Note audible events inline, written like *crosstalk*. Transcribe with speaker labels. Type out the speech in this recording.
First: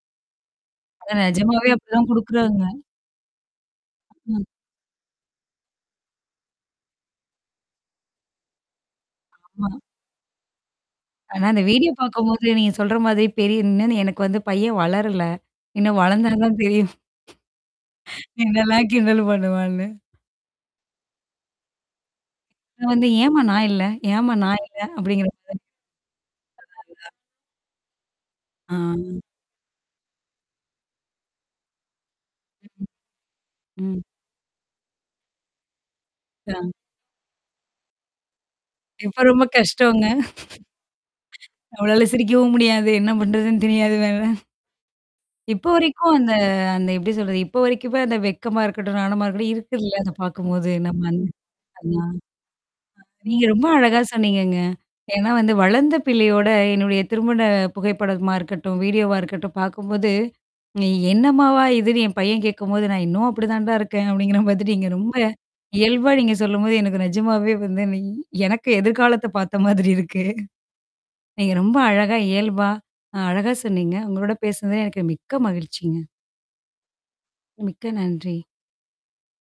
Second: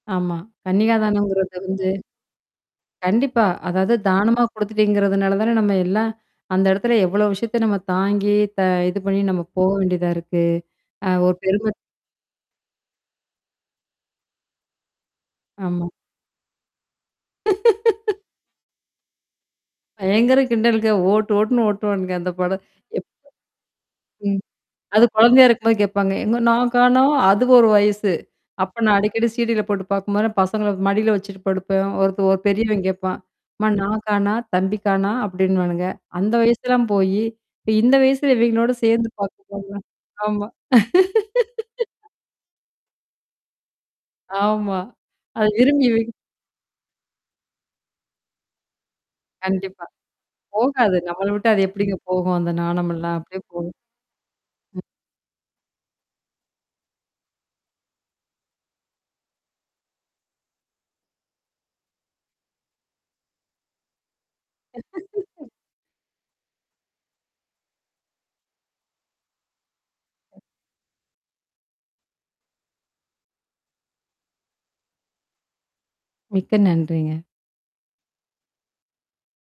Speaker 1: ஆமா.
Speaker 2: அதான்
Speaker 1: கன்னிகாதானங்கறது
Speaker 2: நிஜமாவே
Speaker 1: வந்து
Speaker 2: அப்டிதான் குடுக்குறாங்க.
Speaker 1: கண்டிப்பா. அதாவது தானமா
Speaker 2: ம்.
Speaker 1: குடுத்துட்டீங்கிறதுனால தானே நம்ம எல்லாம் அந்த இடத்துல எவ்ளோ விஷயத்த நம்ம தாங்கி த இது பண்ணி நம்ம
Speaker 2: ஆமா.
Speaker 1: போக வேண்டியதா இருக்கு? அ ஒரு
Speaker 2: ஆனா, அந்த
Speaker 1: பெருமத்
Speaker 2: வீடியோ பார்க்கும்போது நீங்க சொல்ற மாதிரி பெரியனந்து எனக்கு வந்து பையன் வளரல.
Speaker 1: ஆமா.
Speaker 2: இன்னும் வளர்ந்தா தான் தெரியும்.
Speaker 1: *laughs*
Speaker 2: என்னல்லாம் கிண்டல் என்னல பண்ணுவான்னு!
Speaker 1: பயங்கரம் கிண்டலுங்க. ஓட்டு, ஓட்டு்ன்னு ஓட்டுவானுங்க, அந்த படம்.
Speaker 2: ஏன்ட்ட வந்து
Speaker 1: எப்
Speaker 2: ஏன்ம்மா நான் இல்ல, ஏன்ம்மா
Speaker 1: ம்.
Speaker 2: நான் இல்ல
Speaker 1: அது
Speaker 2: அப்படிங்கிற மாரி.
Speaker 1: குழந்தையா இருக்கும்போது கேட்பாங்க. எங்க நான் காணா
Speaker 2: *unintelligible*
Speaker 1: அது ஒரு வயசு. அப்ப
Speaker 2: ஆ.
Speaker 1: நான் அடிக்கடி சீடியில போட்டு பார்க்கும்போது நான் பசங்கள மடியில வச்சுட்டு படுப்பேன். ஒருத்த ஒரு பெரியவன் கேப்பான். அம்மா
Speaker 2: ம்.
Speaker 1: நான் கானா, தம்பிக்கானா அப்படின்னுவானுங்க. அந்த
Speaker 2: ஆ.
Speaker 1: வயசுல்லாம் போயி, இப்ப இந்த வயசுல இவைங்களோட சேர்ந்து
Speaker 2: இப்ப ரொம்ப
Speaker 1: *unintelligible*
Speaker 2: கஷ்டம்ங்க!
Speaker 1: ஆமா.
Speaker 2: நம்மளால
Speaker 1: *laughs*
Speaker 2: சிரிக்கவும் முடியாது. என்ன பண்றதுன்னு தெரியாது வேற.
Speaker 1: ஆமா. அது
Speaker 2: இப்ப
Speaker 1: விரும்பி வி
Speaker 2: வரைக்கும் அந்த அந்த எப்படி சொல்றது? இப்போ வரைக்குமே அந்த வெக்கமா இருக்கட்டும், நானமா இருக்கட்டும்
Speaker 1: கண்டிப்பா.
Speaker 2: இருக்குல்ல அத பார்க்கும்போது
Speaker 1: போகாது.
Speaker 2: நம்ம அந்
Speaker 1: நம்மள விட்டு அது எப்படிங்க
Speaker 2: அண்ணா.
Speaker 1: போகும்? அந்த நாணம் எல்லாம், அப்படியே
Speaker 2: நீங்க ரொம்ப
Speaker 1: போகும்.
Speaker 2: அழகா சொன்னீங்கங்க.
Speaker 1: ம்.
Speaker 2: ஏன்னா வந்து வளர்ந்த பிள்ளையோட என்னுடைய திருமண புகைப்படமா இருக்கட்டும், வீடியோவா இருக்கட்டும் பார்க்கும்போது, நீ என்னம்மாவா இதுன்னு என் பையன் கேட்கும்போது நான் இன்னும் அப்படி தான்டா இருக்கேன் அப்படிங்கிற மாதிரி, நீங்க ரொம்ப
Speaker 1: *laughs*
Speaker 2: இயல்பா நீங்க சொல்லும்போது எனக்கு நிஜமாவே வந்து நீ எனக்கு எதிர்காலத்த பார்த்த மாதிரி இருக்கு. நீங்க ரொம்ப அழகா இயல்பா, அ அழகா சொன்னீங்க. உங்களோட பேசினதில எனக்கு மிக்க மகிழ்ச்சிங்க.
Speaker 1: மிக்க நன்றிங்க.
Speaker 2: மிக்க நன்றி.